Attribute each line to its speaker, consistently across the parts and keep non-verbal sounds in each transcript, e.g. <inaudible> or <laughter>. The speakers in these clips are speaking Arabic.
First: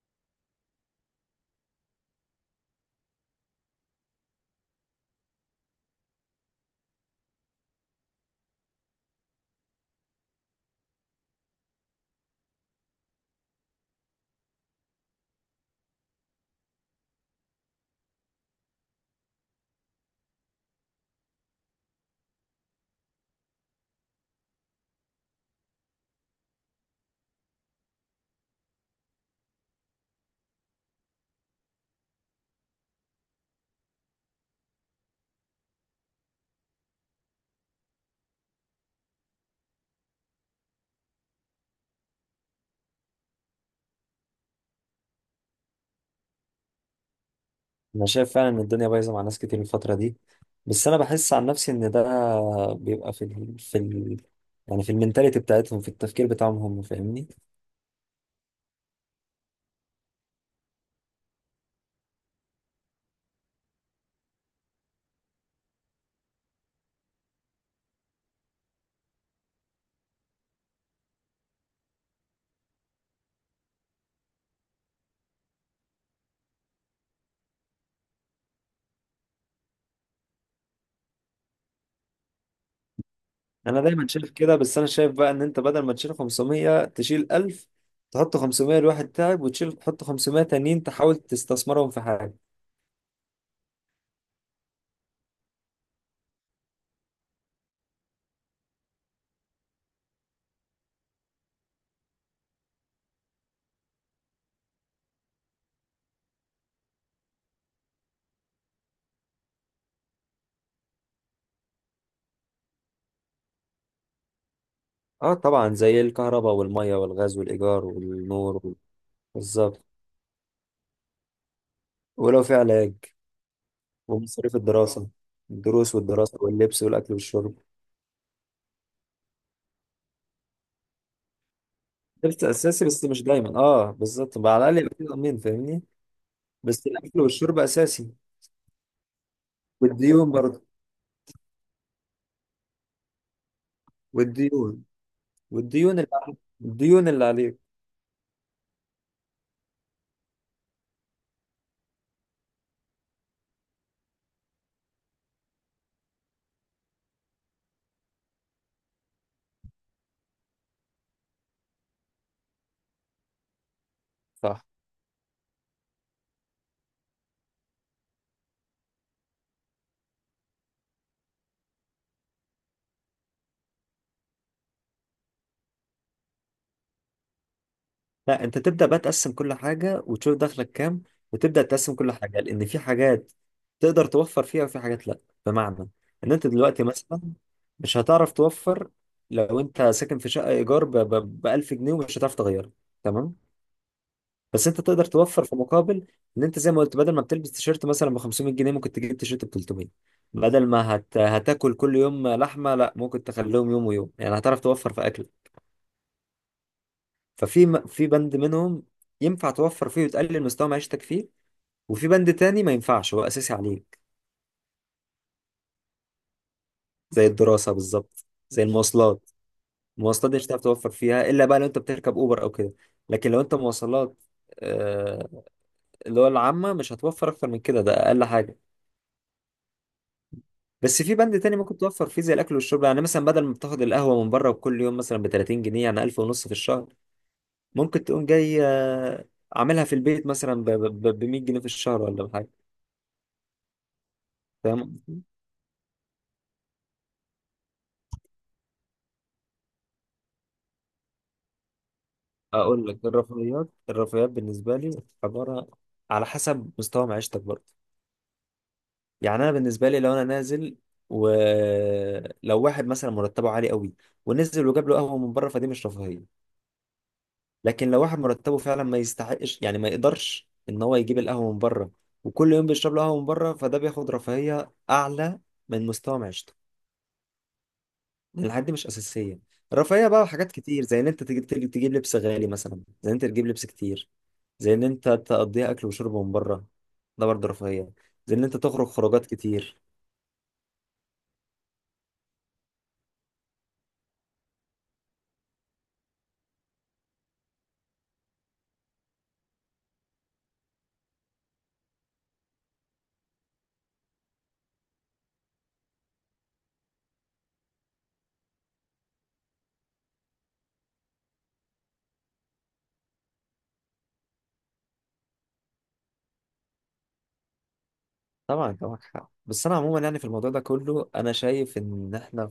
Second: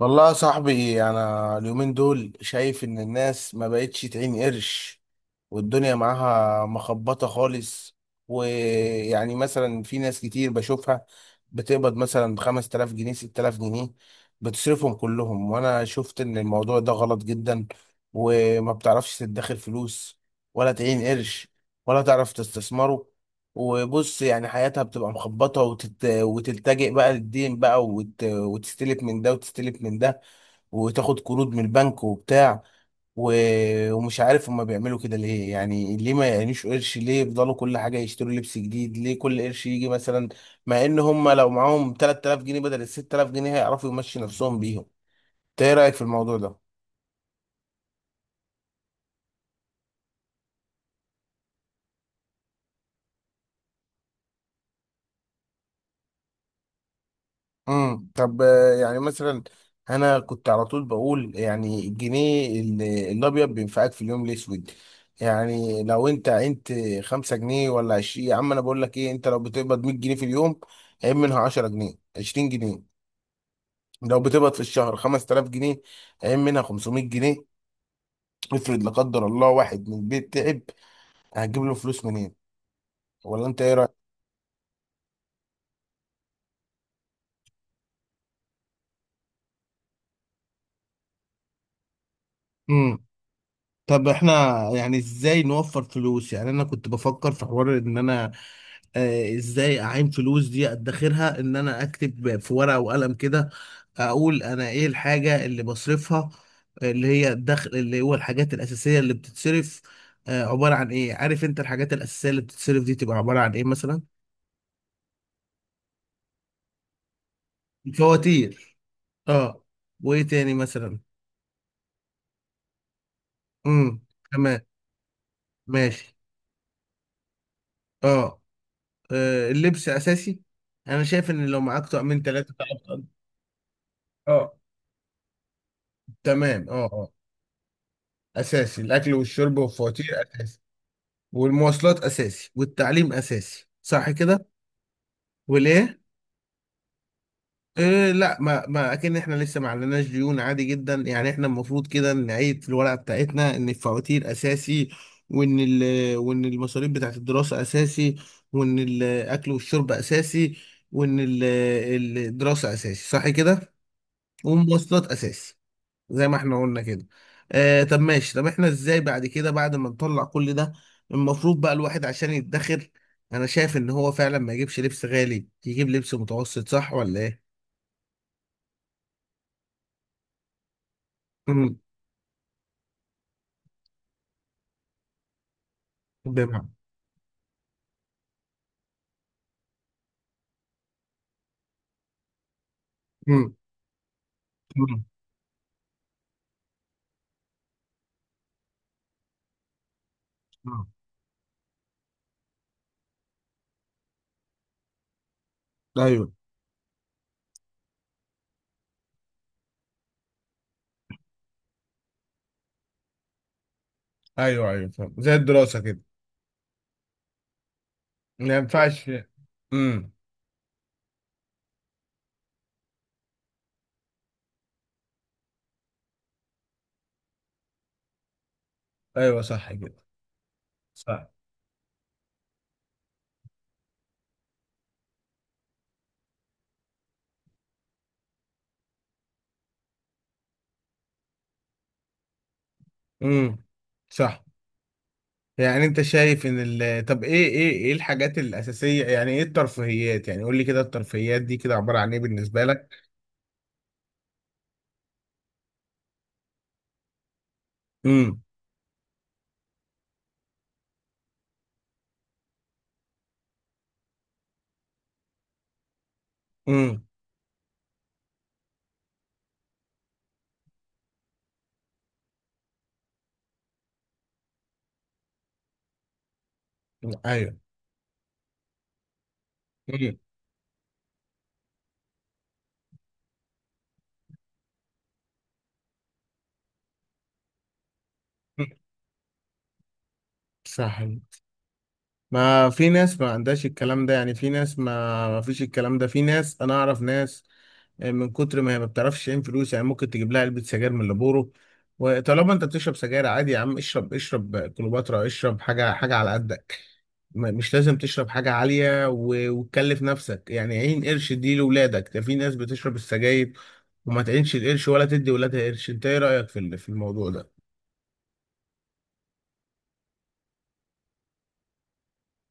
Speaker 1: والله يا صاحبي، انا اليومين دول شايف ان الناس ما بقتش تعين قرش، والدنيا معاها مخبطة خالص. ويعني مثلا في ناس كتير بشوفها بتقبض مثلا 5000 جنيه، 6000 جنيه، بتصرفهم كلهم. وانا شفت ان الموضوع ده غلط جدا، وما بتعرفش تدخر فلوس ولا تعين قرش ولا تعرف تستثمره. وبص، يعني حياتها بتبقى مخبطة، وتلتجئ بقى للدين بقى، وتستلف من ده وتستلف من ده، وتاخد قروض من البنك وبتاع و... ومش عارف هما بيعملوا كده ليه، يعني ليه ما يعينوش قرش، ليه يفضلوا كل حاجة يشتروا لبس جديد، ليه كل قرش يجي مثلا مع ان هما لو معاهم 3000 جنيه بدل ال 6000 جنيه هيعرفوا يمشي نفسهم بيهم. إنت ايه رأيك في الموضوع ده؟
Speaker 2: انا شايف فعلا ان الدنيا بايظه مع ناس كتير الفتره دي. بس انا بحس عن نفسي ان ده بيبقى يعني في المينتاليتي بتاعتهم، في التفكير بتاعهم، هم فاهمني.
Speaker 1: طب يعني مثلا انا كنت على طول بقول يعني الجنيه الابيض بينفعك في اليوم الاسود. يعني لو انت عينت 5 جنيه ولا 20، يا عم انا بقول لك ايه، انت لو بتقبض 100 جنيه في اليوم عين منها 10 جنيه، 20 جنيه. لو بتقبض في الشهر 5000 جنيه عين منها 500 جنيه. افرض لا قدر الله واحد من البيت تعب، هتجيب له فلوس منين؟ ولا انت ايه
Speaker 2: انا
Speaker 1: رايك؟
Speaker 2: دايما شايف كده، بس انا شايف بقى ان انت بدل ما تشيل 500 تشيل 1000، تحط 500 لواحد تعب، وتشيل تحط 500 تانيين تحاول تستثمرهم في حاجه.
Speaker 1: طب احنا، يعني ازاي نوفر فلوس؟ يعني انا كنت بفكر في حوار ان انا ازاي اعين فلوس دي ادخرها، ان انا اكتب في ورقة وقلم كده، اقول انا ايه الحاجة اللي بصرفها، اللي هي الدخل، اللي هو الحاجات الاساسية اللي بتتصرف عبارة عن ايه. عارف انت الحاجات الاساسية اللي بتتصرف دي تبقى عبارة عن ايه مثلا؟
Speaker 2: اه طبعا، زي الكهرباء والميه والغاز والايجار والنور
Speaker 1: فواتير. اه.
Speaker 2: بالظبط.
Speaker 1: وايه تاني مثلا؟
Speaker 2: ولو في علاج
Speaker 1: امم.
Speaker 2: ومصاريف
Speaker 1: تمام.
Speaker 2: الدراسه، الدروس
Speaker 1: ماشي.
Speaker 2: والدراسه واللبس والاكل والشرب.
Speaker 1: اه. اللبس اساسي. انا شايف ان لو معاك طقمين
Speaker 2: لبس
Speaker 1: ثلاثه تعرف
Speaker 2: اساسي
Speaker 1: تقضي.
Speaker 2: بس مش دايما، اه بالظبط
Speaker 1: اه،
Speaker 2: بقى، على الاقل يبقى في ضمان فاهمني.
Speaker 1: تمام، اه،
Speaker 2: بس
Speaker 1: اه.
Speaker 2: الاكل والشرب اساسي.
Speaker 1: اساسي الاكل والشرب والفواتير
Speaker 2: والديون
Speaker 1: اساسي،
Speaker 2: برضه.
Speaker 1: والمواصلات اساسي والتعليم اساسي صح كده؟
Speaker 2: والديون.
Speaker 1: وليه؟
Speaker 2: والديون اللي عليك الديون اللي عليك
Speaker 1: إيه لا، ما اكن احنا لسه ما عليناش ديون، عادي جدا. يعني احنا المفروض كده نعيد في الورقه بتاعتنا ان الفواتير اساسي، وان المصاريف بتاعت الدراسه اساسي، وان الاكل والشرب اساسي، وان ال- الدراسه اساسي صح كده؟
Speaker 2: صح.
Speaker 1: والمواصلات اساسي زي ما احنا قلنا كده. طب ماشي. طب احنا ازاي بعد كده، بعد ما نطلع كل ده المفروض بقى الواحد عشان يدخر؟ انا شايف ان هو فعلا ما يجيبش لبس غالي، يجيب لبس متوسط، صح ولا ايه؟
Speaker 2: لا، انت تبدا بقى تقسم كل حاجه وتشوف دخلك كام، وتبدا
Speaker 1: امم.
Speaker 2: تقسم كل حاجه لان في حاجات تقدر توفر فيها وفي حاجات لا. بمعنى ان انت
Speaker 1: بمعنى؟
Speaker 2: دلوقتي مثلا مش هتعرف توفر. لو انت ساكن في شقه ايجار ب 1000 جنيه ومش هتعرف تغيرها، تمام.
Speaker 1: امم.
Speaker 2: بس انت
Speaker 1: أمم.
Speaker 2: تقدر توفر في مقابل. ان انت زي ما قلت، بدل ما بتلبس تيشيرت مثلا ب 500 جنيه ممكن تجيب تيشيرت ب 300. بدل
Speaker 1: آه.
Speaker 2: ما هتاكل كل يوم لحمه، لا، ممكن تخليهم يوم ويوم، يعني هتعرف توفر في اكل.
Speaker 1: ايوه،
Speaker 2: في بند منهم ينفع توفر فيه وتقلل مستوى معيشتك فيه، وفي بند تاني ما ينفعش، هو اساسي عليك.
Speaker 1: ايوه، ايوه فاهم، زي الدراسة كده.
Speaker 2: زي الدراسه بالظبط،
Speaker 1: ما
Speaker 2: زي
Speaker 1: ينفعش.
Speaker 2: المواصلات.
Speaker 1: امم.
Speaker 2: المواصلات دي مش هتعرف توفر فيها الا بقى لو انت بتركب اوبر او كده. لكن لو انت مواصلات، آه، اللي هو العامه، مش هتوفر اكتر من كده، ده اقل حاجه.
Speaker 1: ايوه صح كده.
Speaker 2: بس في
Speaker 1: صح.
Speaker 2: بند تاني ممكن توفر فيه زي الاكل والشرب. يعني مثلا بدل ما بتاخد القهوه من بره كل يوم مثلا ب 30 جنيه، يعني 1000 ونص في الشهر، ممكن تقوم جاي عاملها في البيت مثلا ب 100 جنيه في الشهر ولا بحاجه.
Speaker 1: امم. صح.
Speaker 2: فاهم قصدي؟
Speaker 1: يعني انت شايف ان طب ايه الحاجات الاساسية، يعني ايه الترفيهيات؟ يعني قول لي كده، الترفيهيات دي كده عبارة عن ايه بالنسبة
Speaker 2: اقول لك، الرفاهيات. الرفاهيات بالنسبه لي، عباره، على حسب مستوى معيشتك برضه.
Speaker 1: لك؟
Speaker 2: يعني انا بالنسبه لي لو انا نازل، ولو واحد مثلا مرتبه عالي قوي ونزل وجاب له قهوه من بره، فدي مش رفاهيه.
Speaker 1: امم.
Speaker 2: لكن لو واحد مرتبه فعلا ما يستحقش، يعني ما يقدرش ان هو يجيب القهوه من بره، وكل يوم بيشرب له قهوه من بره، فده بياخد رفاهيه اعلى من مستوى معيشته.
Speaker 1: ايوه.
Speaker 2: لان الحاجات دي مش اساسيه. الرفاهيه
Speaker 1: امم.
Speaker 2: بقى حاجات كتير، زي ان انت تجيب لبس غالي مثلا، زي ان انت تجيب لبس كتير، زي ان انت تقضيها اكل وشرب من بره، ده برضه رفاهيه. زي ان انت تخرج خروجات كتير.
Speaker 1: صح. ما في ناس ما عندهاش الكلام ده، يعني في ناس ما فيش الكلام ده، في ناس انا اعرف ناس من كتر ما هي ما بتعرفش تعين فلوس يعني ممكن تجيب لها علبة سجاير من اللي. وطالما انت بتشرب سجاير عادي، يا عم اشرب، اشرب كليوباترا، اشرب حاجة حاجة على قدك. مش لازم تشرب حاجة عالية وتكلف نفسك، يعني عين قرش دي لولادك. ده في ناس بتشرب السجاير وما تعينش القرش ولا تدي ولادها قرش. انت ايه رأيك في الموضوع ده؟
Speaker 2: طبعا انت معاك حق، بس انا عموما يعني في الموضوع ده كله، انا شايف ان احنا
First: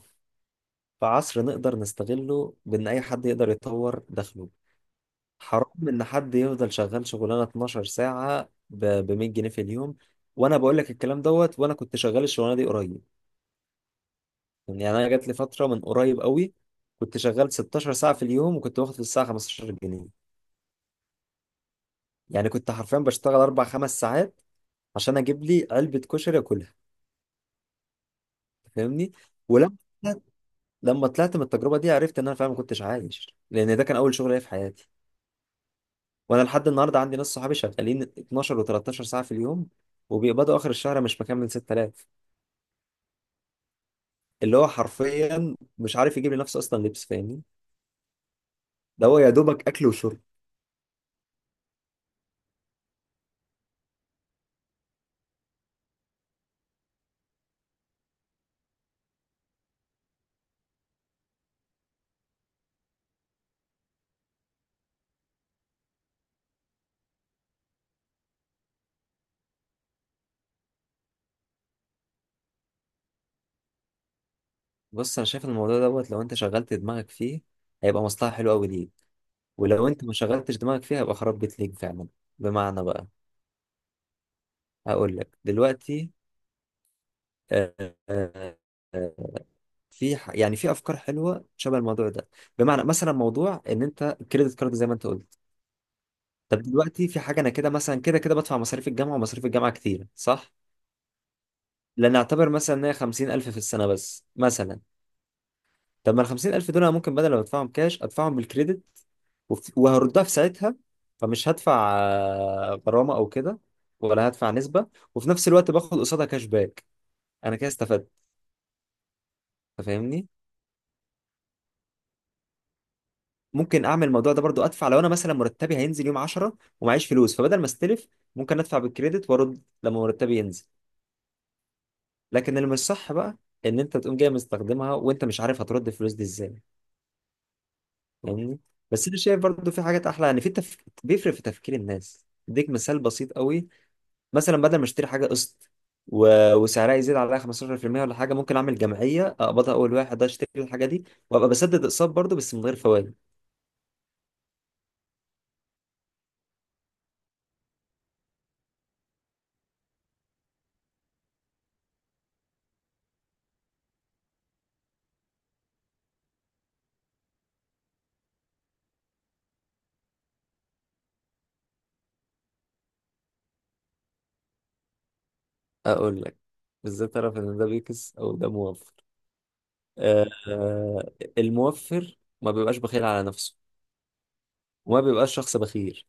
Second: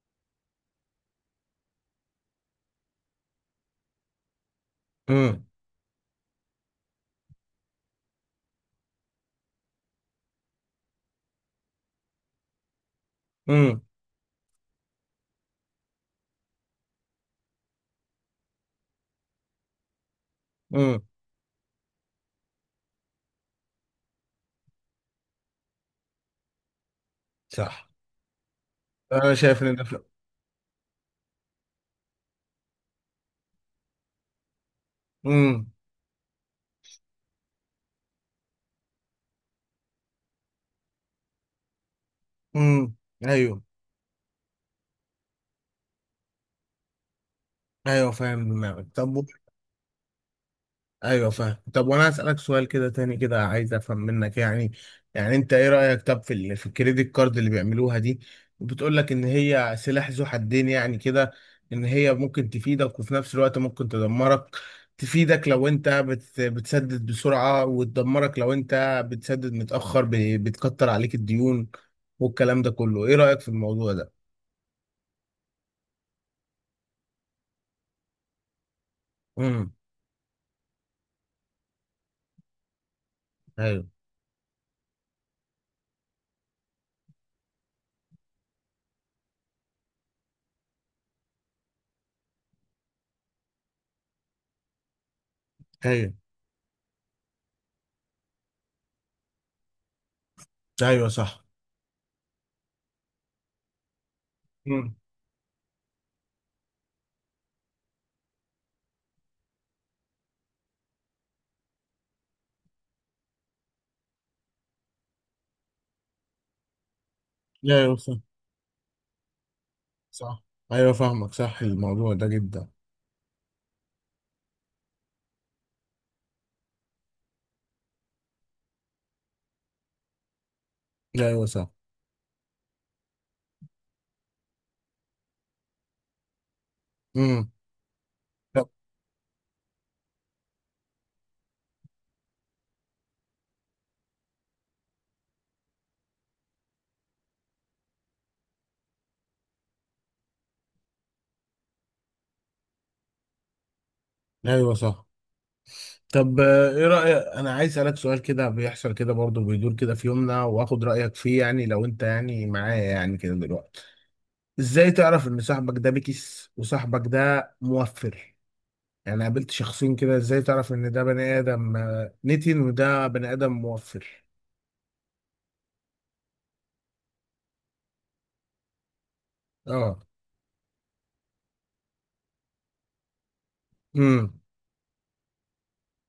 Speaker 2: في عصر نقدر نستغله بان اي حد يقدر يطور دخله.
Speaker 1: امم.
Speaker 2: حرام ان حد يفضل شغال شغلانه 12 ساعه ب 100 جنيه في اليوم. وانا بقول لك الكلام دوت وانا كنت شغال الشغلانه دي قريب، يعني انا جات لي فتره من قريب قوي كنت شغال 16 ساعه في اليوم وكنت باخد في الساعه 15 جنيه.
Speaker 1: امم.
Speaker 2: يعني كنت حرفيا بشتغل اربع خمس ساعات عشان اجيب لي علبه كشري اكلها.
Speaker 1: صح.
Speaker 2: فاهمني؟
Speaker 1: انا شايف ان
Speaker 2: ولما
Speaker 1: ده فيلم.
Speaker 2: طلعت- لما طلعت من التجربه دي عرفت ان انا فعلا ما كنتش عايش، لان ده كان اول شغل ليا في حياتي.
Speaker 1: امم.
Speaker 2: وانا لحد النهارده عندي ناس صحابي شغالين 12 و13 ساعه في اليوم وبيقبضوا اخر الشهر مش مكمل 6000.
Speaker 1: امم. ايوه،
Speaker 2: اللي هو حرفيا مش عارف يجيب لنفسه اصلا لبس، فاهمني؟
Speaker 1: ايوه فاهم دماغك.
Speaker 2: ده
Speaker 1: طب
Speaker 2: هو يا دوبك اكل وشرب.
Speaker 1: ايوه فاهم. طب وانا اسالك سؤال كده تاني كده، عايز افهم منك، يعني انت ايه رايك طب في الكريدت كارد اللي بيعملوها دي؟ بتقول لك ان هي سلاح ذو حدين يعني كده، ان هي ممكن تفيدك، وفي نفس الوقت ممكن تدمرك. تفيدك لو انت بتسدد بسرعه، وتدمرك لو انت بتسدد متاخر بتكتر عليك الديون والكلام ده كله. ايه رايك في الموضوع ده؟
Speaker 2: بص انا شايف إن الموضوع دوت لو انت شغلت دماغك فيه هيبقى مصلحه حلوه قوي ليك.
Speaker 1: امم.
Speaker 2: ولو انت ما شغلتش دماغك فيه هيبقى خراب بيت ليك فعلا. بمعنى بقى، هقول لك دلوقتي. آه، آه، آه، يعني في افكار حلوه شبه الموضوع ده. بمعنى مثلا موضوع ان انت الكريدت كارد زي ما انت قلت.
Speaker 1: ايوه،
Speaker 2: طب دلوقتي في حاجه، انا كده مثلا كده كده بدفع مصاريف الجامعه، ومصاريف الجامعه كتير صح.
Speaker 1: ايوه صح.
Speaker 2: لنعتبر مثلا ان هي 50000 في السنه بس مثلا.
Speaker 1: امم.
Speaker 2: طب ما ال 50000 دول انا ممكن بدل ما ادفعهم كاش ادفعهم بالكريدت، وهردها في ساعتها. فمش هدفع غرامه او كده، ولا هدفع نسبه، وفي نفس الوقت باخد قصادها كاش باك. انا كده
Speaker 1: ايوه
Speaker 2: استفدت،
Speaker 1: صح.
Speaker 2: أنت فاهمني.
Speaker 1: صح. ايوه فاهمك. صح، الموضوع ده جدا.
Speaker 2: ممكن اعمل الموضوع ده برضو، ادفع لو انا مثلا مرتبي هينزل يوم 10 ومعيش فلوس، فبدل ما استلف، ممكن ادفع بالكريدت وارد لما مرتبي ينزل.
Speaker 1: ايوه صح.
Speaker 2: لكن اللي مش صح بقى ان انت تقوم جاي مستخدمها وانت مش عارف هترد الفلوس دي ازاي،
Speaker 1: امم.
Speaker 2: فاهمني؟
Speaker 1: طب.
Speaker 2: بس انا شايف برضو في حاجات احلى. يعني بيفرق في تفكير الناس. اديك مثال بسيط قوي، مثلا بدل ما اشتري حاجه قسط وسعرها يزيد عليها 15% ولا حاجه، ممكن اعمل جمعيه اقبضها اول واحد ده، اشتري الحاجه دي وابقى بسدد اقساط برضه بس من غير فوائد.
Speaker 1: ايوه صح. طب ايه رأيك، انا عايز اسالك سؤال كده بيحصل كده برضه، بيدور كده في يومنا، واخد رأيك فيه. يعني لو انت يعني معايا يعني كده دلوقتي، ازاي تعرف ان صاحبك ده بكس وصاحبك ده موفر؟ يعني قابلت شخصين كده، ازاي تعرف ان ده بني ادم نتن وده بني ادم موفر؟
Speaker 2: اقول لك، ازاي تعرف ان ده بيكس او ده موفر.
Speaker 1: اه.
Speaker 2: آه آه، الموفر ما بيبقاش بخيل على نفسه،
Speaker 1: امم.
Speaker 2: وما بيبقاش شخص بخيل.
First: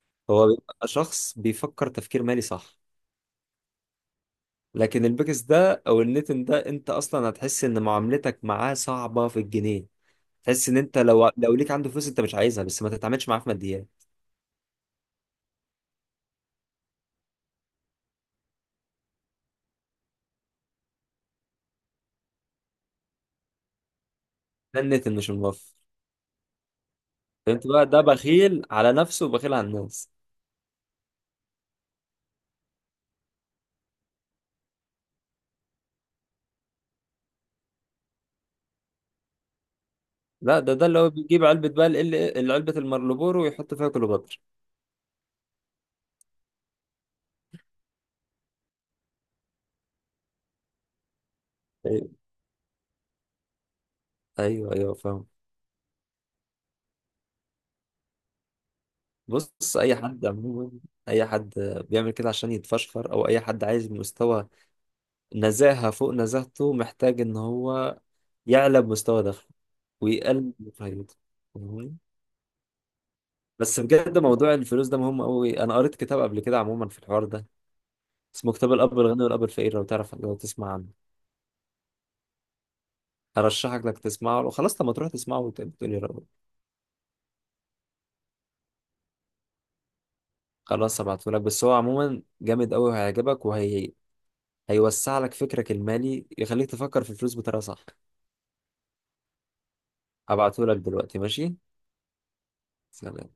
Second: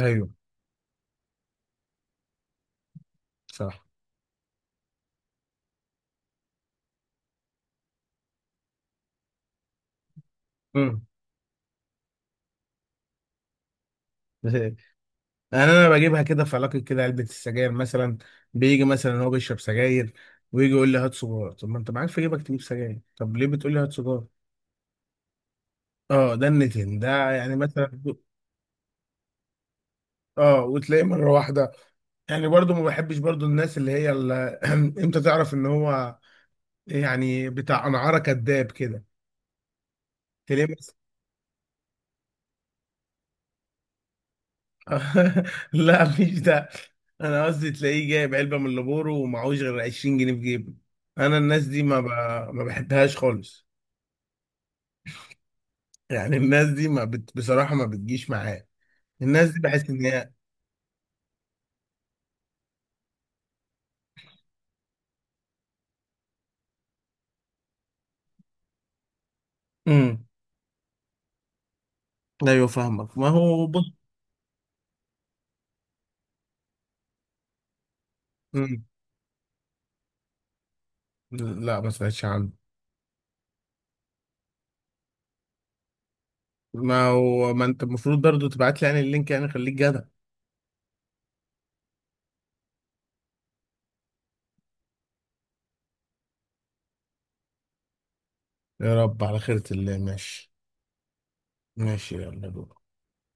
Speaker 1: ايوه
Speaker 2: هو بيبقى شخص بيفكر تفكير مالي صح.
Speaker 1: صح.
Speaker 2: لكن البيكس ده او النتن ده، انت اصلا هتحس ان معاملتك معاه صعبة في الجنيه. تحس ان انت
Speaker 1: امم.
Speaker 2: لو ليك عنده فلوس انت مش عايزها، بس ما تتعاملش معاه في ماديات.
Speaker 1: <laughs> يعني انا بجيبها كده في علاقه كده، علبه السجاير مثلا، بيجي مثلا هو بيشرب سجاير، ويجي يقول لي هات سجاره. طب ما انت معاك في جيبك تجيب سجاير، طب ليه بتقول لي هات سجاره؟
Speaker 2: ده النت اللي مش موفر.
Speaker 1: اه، ده النتن ده يعني
Speaker 2: فهمت بقى؟
Speaker 1: مثلا.
Speaker 2: ده بخيل على نفسه وبخيل على الناس.
Speaker 1: اه، وتلاقيه مره واحده، يعني برضو ما بحبش برضو الناس اللي هي <clears throat> امتى تعرف ان هو يعني بتاع انعاره كذاب كده؟
Speaker 2: لا،
Speaker 1: تلاقيه
Speaker 2: ده
Speaker 1: مثلا.
Speaker 2: اللي هو بيجيب علبة بقى علبة المارلبورو ويحط فيها كليوباترا.
Speaker 1: <laughs> لا مش ده. انا قصدي تلاقيه جايب علبه من لابورو ومعهوش غير 20 جنيه في جيبه. انا الناس دي
Speaker 2: ايوه،
Speaker 1: ما بحبهاش خالص.
Speaker 2: ايوه، أيوة، فاهم.
Speaker 1: يعني الناس دي ما بت... بصراحة ما بتجيش معايا، الناس دي
Speaker 2: بص،
Speaker 1: بحس
Speaker 2: اي
Speaker 1: ان
Speaker 2: حد
Speaker 1: هي.
Speaker 2: عموما، اي حد بيعمل كده عشان يتفشخر، او اي حد عايز مستوى نزاهة فوق نزاهته، محتاج ان هو يعلى بمستوى دخله
Speaker 1: امم.
Speaker 2: ويقلل من رفاهيته. فاهمني؟
Speaker 1: ايوه فاهمك. ما هو
Speaker 2: بس
Speaker 1: بص.
Speaker 2: بجد موضوع الفلوس ده مهم قوي. انا قريت كتاب قبل كده عموما في الحوار ده، اسمه كتاب
Speaker 1: امم.
Speaker 2: الاب الغني والاب الفقير، لو تعرف، لو تسمع عنه.
Speaker 1: لا، ما سمعتش عنه.
Speaker 2: ارشحك انك تسمعه. لو خلاص لما تروح تسمعه وتقولي رايك.
Speaker 1: ما هو ما انت المفروض برضو تبعت لي يعني اللينك، يعني خليك جدع.
Speaker 2: خلاص هبعتهولك. بس هو عموما جامد قوي وهيعجبك، هيوسع لك فكرك المالي، يخليك تفكر في الفلوس بطريقه صح.
Speaker 1: يا رب على خيرة الله، ماشي.
Speaker 2: هبعتهولك دلوقتي. ماشي.
Speaker 1: ماشي، يلا دول.
Speaker 2: سلام.